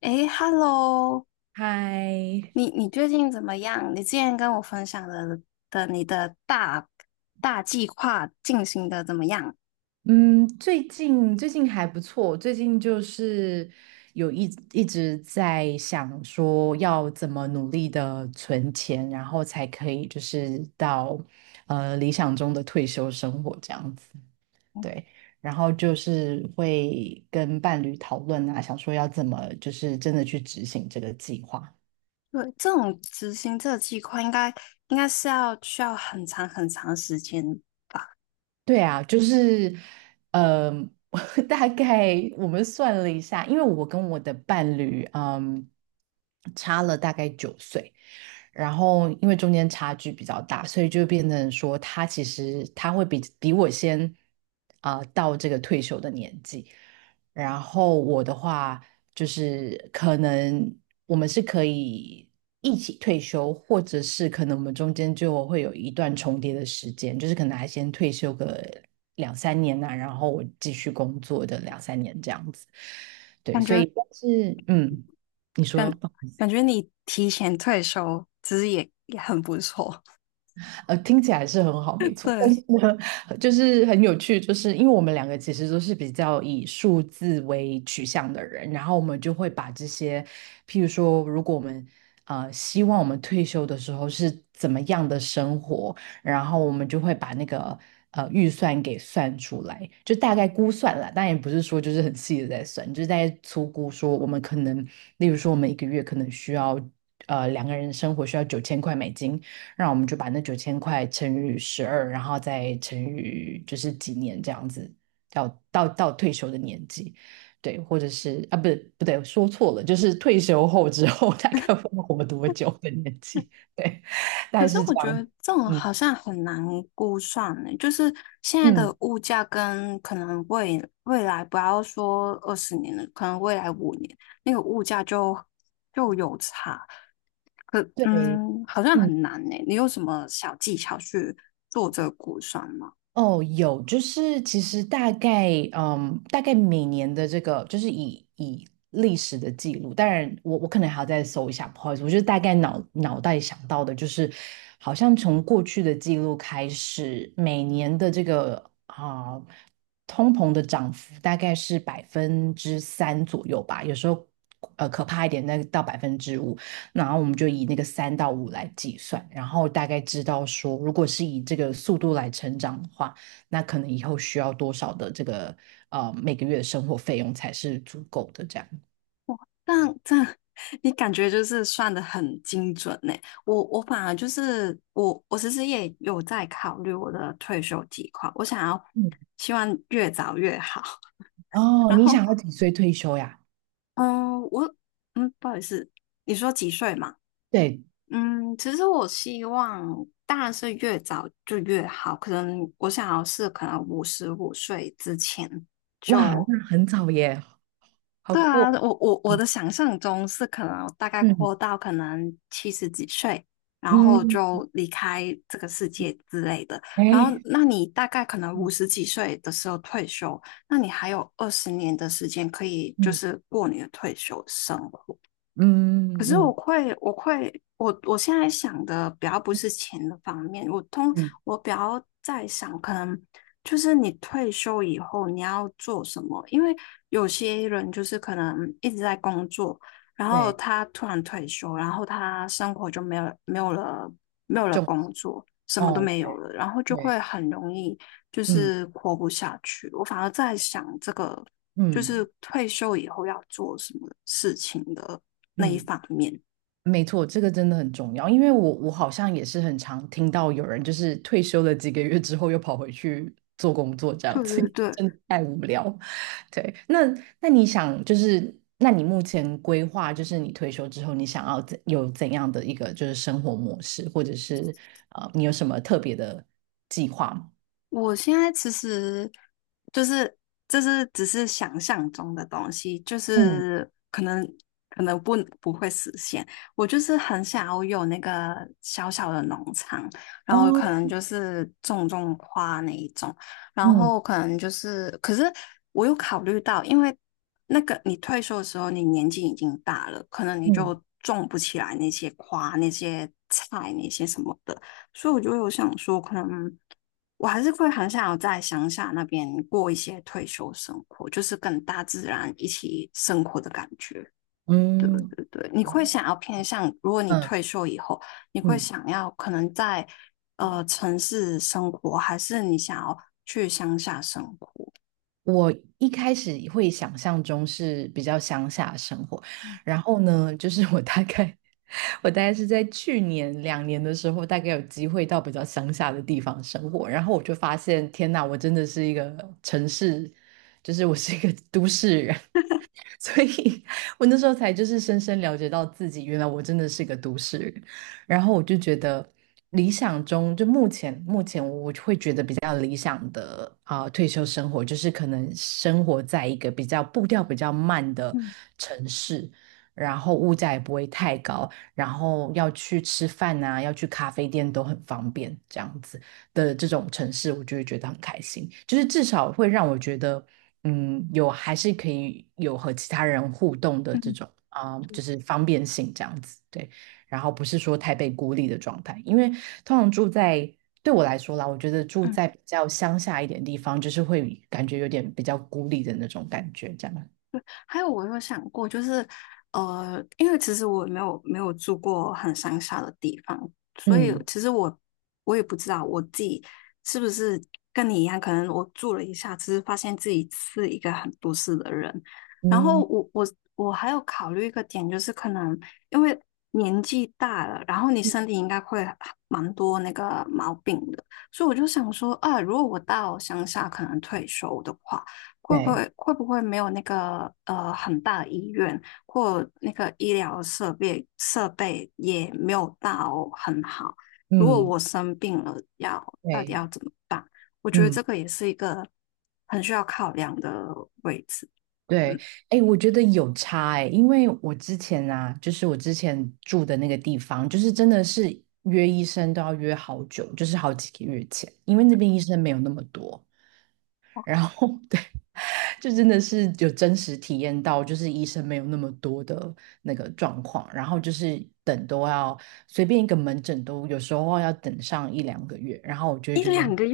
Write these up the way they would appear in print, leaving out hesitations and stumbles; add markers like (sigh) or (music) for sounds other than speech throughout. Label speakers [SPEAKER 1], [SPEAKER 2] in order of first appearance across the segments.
[SPEAKER 1] 诶 h e l l o
[SPEAKER 2] 嗨，
[SPEAKER 1] 你最近怎么样？你之前跟我分享的你的大计划进行的怎么样？
[SPEAKER 2] 嗯，最近还不错。最近就是有一一直在想说要怎么努力的存钱，然后才可以就是到理想中的退休生活这样子，对。然后就是会跟伴侣讨论啊，想说要怎么就是真的去执行这个计划。
[SPEAKER 1] 对，这种执行这个计划应该是要需要很长时间，
[SPEAKER 2] 对啊，就是，嗯、(laughs) 大概我们算了一下，因为我跟我的伴侣，差了大概9岁。然后因为中间差距比较大，所以就变成说他其实会比我先到这个退休的年纪，然后我的话就是可能我们是可以一起退休，或者是可能我们中间就会有一段重叠的时间，就是可能还先退休个两三年然后我继续工作的两三年这样子。对，
[SPEAKER 1] 感
[SPEAKER 2] 所以
[SPEAKER 1] 觉
[SPEAKER 2] 但是你说。
[SPEAKER 1] 感感觉你提前退休其实也很不错。
[SPEAKER 2] 听起来是很好，没
[SPEAKER 1] (laughs)
[SPEAKER 2] 错。(laughs) 但是
[SPEAKER 1] 对，
[SPEAKER 2] 呢，就是很有趣，就是因为我们两个其实都是比较以数字为取向的人，然后我们就会把这些，譬如说，如果我们希望我们退休的时候是怎么样的生活，然后我们就会把那个预算给算出来，就大概估算了，但也不是说就是很细的在算，就是在粗估说我们可能，例如说我们一个月可能需要两个人生活需要9000块美金，让我们就把那九千块乘以12，然后再乘以就是几年这样子，到退休的年纪，对，或者是啊，不对，说错了，就是退休后之后 (laughs) 大概会活多久的年纪，(laughs) 对，大
[SPEAKER 1] 可
[SPEAKER 2] 概
[SPEAKER 1] 是
[SPEAKER 2] 是这
[SPEAKER 1] 我觉得
[SPEAKER 2] 样，
[SPEAKER 1] 这种好
[SPEAKER 2] 嗯
[SPEAKER 1] 像很难估算呢，就是现在的
[SPEAKER 2] 嗯，
[SPEAKER 1] 物价跟可能未来不要说二十年了，可能未来五年那个物价就有差，
[SPEAKER 2] 对，
[SPEAKER 1] 嗯，好像
[SPEAKER 2] 嗯。
[SPEAKER 1] 很难呢。你有什么小技巧去做这个估算吗？
[SPEAKER 2] 哦，有，就是其实大概，大概每年的这个，就是以历史的记录，当然我可能还要再搜一下，不好意思，我就大概脑袋想到的，就是好像从过去的记录开始，每年的这个啊、通膨的涨幅大概是3%左右吧，有时候可怕一点，那到5%。然后我们就以那个3到5来计算，然后大概知道说，如果是以这个速度来成长的话，那可能以后需要多少的这个每个月的生活费用才是足够的这样。
[SPEAKER 1] 但但 (laughs) 你感觉就是算的很精准呢。我反而就是我其实也有在考虑我的退休计划，我想要
[SPEAKER 2] 嗯，
[SPEAKER 1] 希望越早越好。(laughs)
[SPEAKER 2] 哦，
[SPEAKER 1] 然
[SPEAKER 2] 你
[SPEAKER 1] 后
[SPEAKER 2] 想要几岁退休呀？
[SPEAKER 1] 嗯，我嗯，不好意思，你说几岁嘛？
[SPEAKER 2] 对，
[SPEAKER 1] 嗯，其实我希望当然是越早就越好，可能我想要是可能五十五岁之前
[SPEAKER 2] 哇，
[SPEAKER 1] 就。
[SPEAKER 2] 那很早耶，好
[SPEAKER 1] 对
[SPEAKER 2] 酷
[SPEAKER 1] 啊，
[SPEAKER 2] 哦。
[SPEAKER 1] 我的想象中是可能大概
[SPEAKER 2] 嗯
[SPEAKER 1] 活到可能七十几岁，然
[SPEAKER 2] 嗯
[SPEAKER 1] 后
[SPEAKER 2] 嗯，
[SPEAKER 1] 就离开这个世界之类的。然后，
[SPEAKER 2] 哎，
[SPEAKER 1] 那你大概可能五
[SPEAKER 2] 嗯
[SPEAKER 1] 十几岁的时候退休，那你还有二十年的时间可以就
[SPEAKER 2] 嗯
[SPEAKER 1] 是过你的退休生活。可
[SPEAKER 2] 嗯
[SPEAKER 1] 是我
[SPEAKER 2] 嗯
[SPEAKER 1] 会，我会，我现在想的比较不是钱的方面，
[SPEAKER 2] 嗯，
[SPEAKER 1] 我比较在想，可能就是你退休以后你要做什么，因为有些人就是可能一直在工作，然后
[SPEAKER 2] 对，
[SPEAKER 1] 他突然退休，然后他生活就没有了没有了
[SPEAKER 2] 重
[SPEAKER 1] 工作，什么都
[SPEAKER 2] 哦，
[SPEAKER 1] 没有
[SPEAKER 2] 对
[SPEAKER 1] 了，然后就会
[SPEAKER 2] 对，
[SPEAKER 1] 很容易就
[SPEAKER 2] 嗯
[SPEAKER 1] 是活不下去。我反而在想这个。就是
[SPEAKER 2] 嗯
[SPEAKER 1] 退休以后要做什么事情的那一
[SPEAKER 2] 嗯。
[SPEAKER 1] 方面。
[SPEAKER 2] 没错，这个真的很重要，因为我好像也是很常听到有人就是退休了几个月之后又跑回去做工作这样
[SPEAKER 1] 对
[SPEAKER 2] 子，
[SPEAKER 1] 对
[SPEAKER 2] (laughs)
[SPEAKER 1] 对，
[SPEAKER 2] 真的太无聊。对，那你想就是，那你目前规划就是你退休之后你想要怎样的一个就是生活模式，或者是你有什么特别的计划吗？
[SPEAKER 1] 我现在其实就是就是只是想象中的东西，就
[SPEAKER 2] 嗯，
[SPEAKER 1] 是可能可能不会实现。我就是很想要有那个小小的农场，然后
[SPEAKER 2] 哦，
[SPEAKER 1] 可能就是种种花那一种，然
[SPEAKER 2] 嗯
[SPEAKER 1] 后可能就是可是我有考虑到，因为那个你退休的时候，你年纪已经大了，可能你
[SPEAKER 2] 嗯
[SPEAKER 1] 就种不起来那些花、那些菜、那些什么的。所以我就有想说，可能我还是会很想要在乡下那边过一些退休生活，就是跟大自然一起生活的感觉。对
[SPEAKER 2] 嗯，
[SPEAKER 1] 对对，你
[SPEAKER 2] 哦，
[SPEAKER 1] 会想要偏向，如果你
[SPEAKER 2] 嗯
[SPEAKER 1] 退休以后，你会
[SPEAKER 2] 嗯。
[SPEAKER 1] 想要可能在城市生活，还是你想要去乡下生活？
[SPEAKER 2] 我一开始会想象中是比较乡下的生活，然后呢，就是我大概 (laughs) 我大概是在去年两年的时候，大概有机会到比较乡下的地方生活，然后我就发现，天呐，我真的是一个城市，就是我是一个都市人。(laughs) 所以我那时候才就是深深了解到自己，原来我真的是个都市人。然后我就觉得，理想中就目前我会觉得比较理想的退休生活，就是可能生活在一个比较步调比较慢的
[SPEAKER 1] 嗯
[SPEAKER 2] 城市，然后物价也不会太高，然后要去吃饭啊，要去咖啡店都很方便，这样子的这种城市，我就会觉得很开心，就是至少会让我觉得。嗯，有还是可以有和其他人互动的
[SPEAKER 1] 嗯
[SPEAKER 2] 这
[SPEAKER 1] 嗯。
[SPEAKER 2] 种就是方便性这样子，对。然后不是说太被孤立的状态，因为通常住在对我来说啦，我觉得住在比较乡下一点地方，就是会感觉有点比较孤立的那种感觉，这样。
[SPEAKER 1] 还有我有想过，就是因为其实我没有住过很乡下的地方，所以
[SPEAKER 2] 嗯
[SPEAKER 1] 其实我也不知道我自己是不是跟你一样，可能我住了一下，只是发现自己是一个很都市的人。然后
[SPEAKER 2] 嗯，
[SPEAKER 1] 我还有考虑一个点，就是可能因为年纪大了，然后你身体应该会蛮多那个毛病的，所以我就想说，啊，如果我到乡下可能退休的话。会不
[SPEAKER 2] 对，
[SPEAKER 1] 会会不会没有那个很大的医院或那个医疗设备也没有到很好？如果
[SPEAKER 2] 嗯
[SPEAKER 1] 我生病了，要到底
[SPEAKER 2] 对，
[SPEAKER 1] 要怎么办？我觉得这
[SPEAKER 2] 嗯。
[SPEAKER 1] 个也是一个很需要考量的位置。
[SPEAKER 2] 对，哎，我觉得有差哎，因为我之前啊，就是我之前住的那个地方，就是真的是约医生都要约好久，就是好几个月前，因为那边医生没有那么多，然后 (laughs) 对，就真的是有真实体验到，就是医生没有那么多的那个状况，然后就是等都要随便一个门诊都有时候要等上一两个月，然后我就会
[SPEAKER 1] 一
[SPEAKER 2] 觉得，
[SPEAKER 1] 两个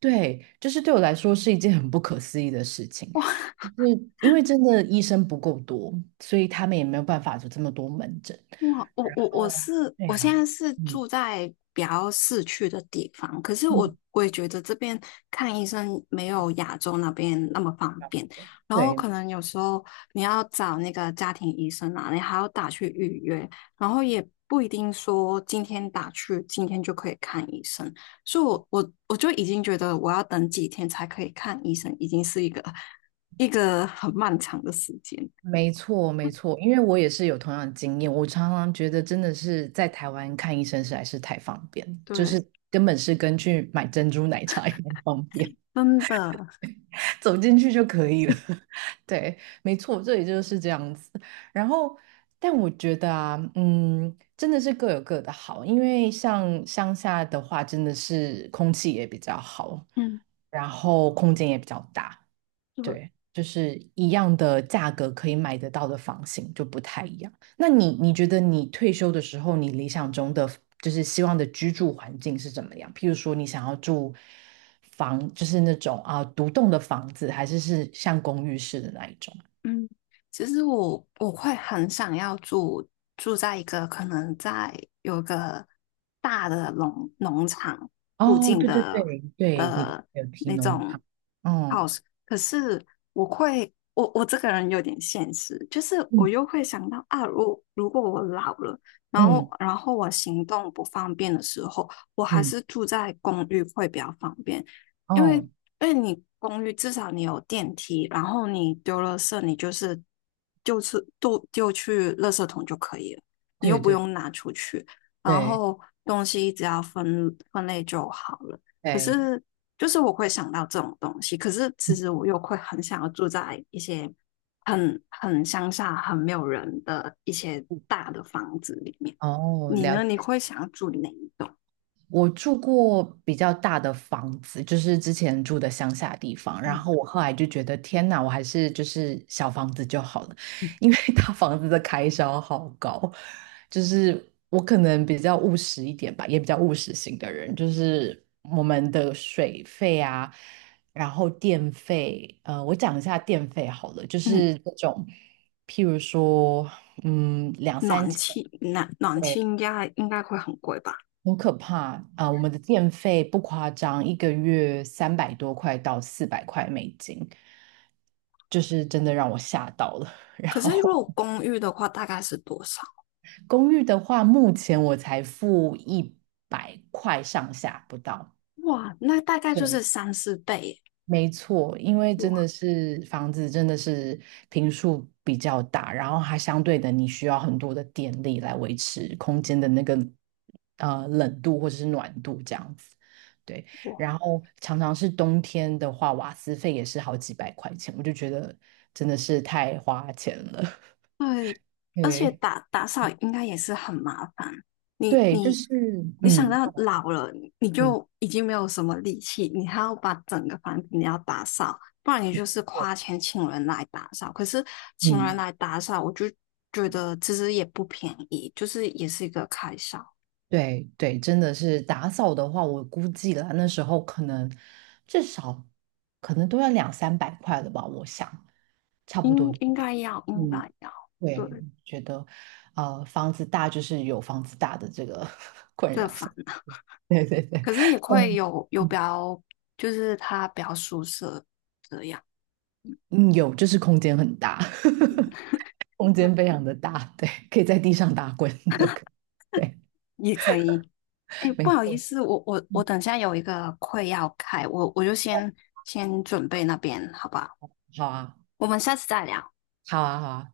[SPEAKER 2] 对，就是对我来说是一件很不可思议的事情。
[SPEAKER 1] 哇，
[SPEAKER 2] 是因为真的医生不够多，所以他们也没有办法有这么多门诊。
[SPEAKER 1] 哇，我我我
[SPEAKER 2] 哦，
[SPEAKER 1] 是
[SPEAKER 2] 对
[SPEAKER 1] 我
[SPEAKER 2] 呀，
[SPEAKER 1] 现在是
[SPEAKER 2] 嗯，
[SPEAKER 1] 住在比较市区的地方，可是我
[SPEAKER 2] 嗯，
[SPEAKER 1] 我也觉得这边看医生没有亚洲那边那么方便，然后
[SPEAKER 2] 对，
[SPEAKER 1] 可能有时候你要找那个家庭医生啊，你还要打去预约，然后也不一定说今天打去今天就可以看医生，所以我就已经觉得我要等几天才可以看医生，已经是一个很漫长的时间，
[SPEAKER 2] 没错，没错，因为我也是有同样的经验，我常常觉得真的是在台湾看医生实在是太方便，就
[SPEAKER 1] 对，
[SPEAKER 2] 是根本是跟去买珍珠奶茶一样方便。
[SPEAKER 1] 真的，
[SPEAKER 2] (laughs) 走进去就可以了。(laughs) 对，没错，这里就是这样子。然后，但我觉得啊，真的是各有各的好，因为像乡下的话，真的是空气也比较好，
[SPEAKER 1] 嗯。
[SPEAKER 2] 然后空间也比较大。
[SPEAKER 1] 对。
[SPEAKER 2] 对，就是一样的价格可以买得到的房型就不太一样。那你觉得你退休的时候，你理想中的就是希望的居住环境是怎么样？譬如说，你想要住房，就是那种独栋的房子，还是像公寓式的那一种？
[SPEAKER 1] 嗯，其实我会很想要住在一个可能在有个大的农场附
[SPEAKER 2] 哦，
[SPEAKER 1] 近
[SPEAKER 2] 对对
[SPEAKER 1] 的
[SPEAKER 2] 对对，你
[SPEAKER 1] 的
[SPEAKER 2] 有提
[SPEAKER 1] 那
[SPEAKER 2] 农
[SPEAKER 1] 种
[SPEAKER 2] 场，哦，
[SPEAKER 1] house,可是我会我我这个人有点现实，就是我
[SPEAKER 2] 嗯
[SPEAKER 1] 又会想到啊，如果我老了，然后
[SPEAKER 2] 嗯
[SPEAKER 1] 然后我行动不方便的时候，我还
[SPEAKER 2] 嗯，
[SPEAKER 1] 是住在公寓会比较方便，因为因
[SPEAKER 2] 哦，
[SPEAKER 1] 为你公寓至少你有电梯，然后你丢了色，你就是就是丢去垃圾桶就可以了，你又
[SPEAKER 2] 对
[SPEAKER 1] 不
[SPEAKER 2] 对
[SPEAKER 1] 用拿出去，然
[SPEAKER 2] 对
[SPEAKER 1] 后东西只要分类就好了。可
[SPEAKER 2] 对，
[SPEAKER 1] 是就是我会想到这种东西，可是其
[SPEAKER 2] 嗯
[SPEAKER 1] 实我又会很想要住在一些很乡下、很没有人的一些
[SPEAKER 2] 嗯
[SPEAKER 1] 大的房子里面。
[SPEAKER 2] 哦，
[SPEAKER 1] 你呢？你会想要住哪一栋？
[SPEAKER 2] 我住过比较大的房子，就是之前住的乡下地方，然
[SPEAKER 1] 嗯
[SPEAKER 2] 后我后来就觉得天哪，我还是就是小房子就好了，
[SPEAKER 1] 嗯。
[SPEAKER 2] 因为 (laughs) 大房子的开销好高，就是我可能比较务实一点吧，也比较务实型的人，就是我们的水费啊，然后电费，我讲一下电费好了，就
[SPEAKER 1] 嗯
[SPEAKER 2] 是那种譬如说，两三
[SPEAKER 1] 暖
[SPEAKER 2] 千。
[SPEAKER 1] 气暖气
[SPEAKER 2] 对。
[SPEAKER 1] 应该会很贵吧？
[SPEAKER 2] 很可怕啊，我们的电费不夸张，一个月300多块到400块美金，就是真的让我吓到了。(laughs) 然
[SPEAKER 1] 可是如
[SPEAKER 2] 后
[SPEAKER 1] 果公寓的话，大概是多少？
[SPEAKER 2] 公寓的话，目前我才付100块上下不到。
[SPEAKER 1] 哇，那大概就是
[SPEAKER 2] 对，
[SPEAKER 1] 三四倍耶
[SPEAKER 2] 没错，因为真
[SPEAKER 1] 哇
[SPEAKER 2] 的是房子真的是坪数比较大，然后它相对的你需要很多的电力来维持空间的那个冷度或者是暖度这样子。对，
[SPEAKER 1] 哇，
[SPEAKER 2] 然后常常是冬天的话，瓦斯费也是好几百块钱，我就觉得真的是太花钱了。
[SPEAKER 1] 对，
[SPEAKER 2] (laughs)
[SPEAKER 1] 而且
[SPEAKER 2] 对，
[SPEAKER 1] 打扫应该也是很麻烦。你
[SPEAKER 2] 对，就
[SPEAKER 1] 你
[SPEAKER 2] 是
[SPEAKER 1] 你想
[SPEAKER 2] 嗯
[SPEAKER 1] 到老了，你
[SPEAKER 2] 嗯。
[SPEAKER 1] 就已经没有什么力气，你还要把整个房子你要打扫，不然你就是
[SPEAKER 2] 我
[SPEAKER 1] 花钱请人来打扫。可是请人
[SPEAKER 2] 嗯
[SPEAKER 1] 来打扫，我就觉得其实也不便宜，就是也是一个开销。
[SPEAKER 2] 对对，真的是打扫的话，我估计了那时候可能至少可能都要两三百块了吧，我想差不多
[SPEAKER 1] 应
[SPEAKER 2] 对不
[SPEAKER 1] 应
[SPEAKER 2] 对。
[SPEAKER 1] 该要，应
[SPEAKER 2] 嗯，
[SPEAKER 1] 该要，
[SPEAKER 2] 对，
[SPEAKER 1] 对，
[SPEAKER 2] 觉得房子大就是有房子大的这个 (laughs) 困
[SPEAKER 1] 这
[SPEAKER 2] 扰，
[SPEAKER 1] 烦恼，
[SPEAKER 2] (laughs) 对对对，
[SPEAKER 1] 可是也会
[SPEAKER 2] 嗯
[SPEAKER 1] 有比
[SPEAKER 2] 嗯
[SPEAKER 1] 较，就是他比较舒适这样，
[SPEAKER 2] 嗯，有就是空间很大，(laughs) 空
[SPEAKER 1] 对，
[SPEAKER 2] 间非常的大，对，可以在地上打滚 (laughs) 都可以，对，
[SPEAKER 1] 也可以。哎，不
[SPEAKER 2] 没
[SPEAKER 1] 好意
[SPEAKER 2] 错，
[SPEAKER 1] 思，我
[SPEAKER 2] 嗯，
[SPEAKER 1] 等下有一个会要开，我就先先准备那边，好不好？
[SPEAKER 2] 好啊，
[SPEAKER 1] 我们下次再聊。
[SPEAKER 2] 好啊，好啊。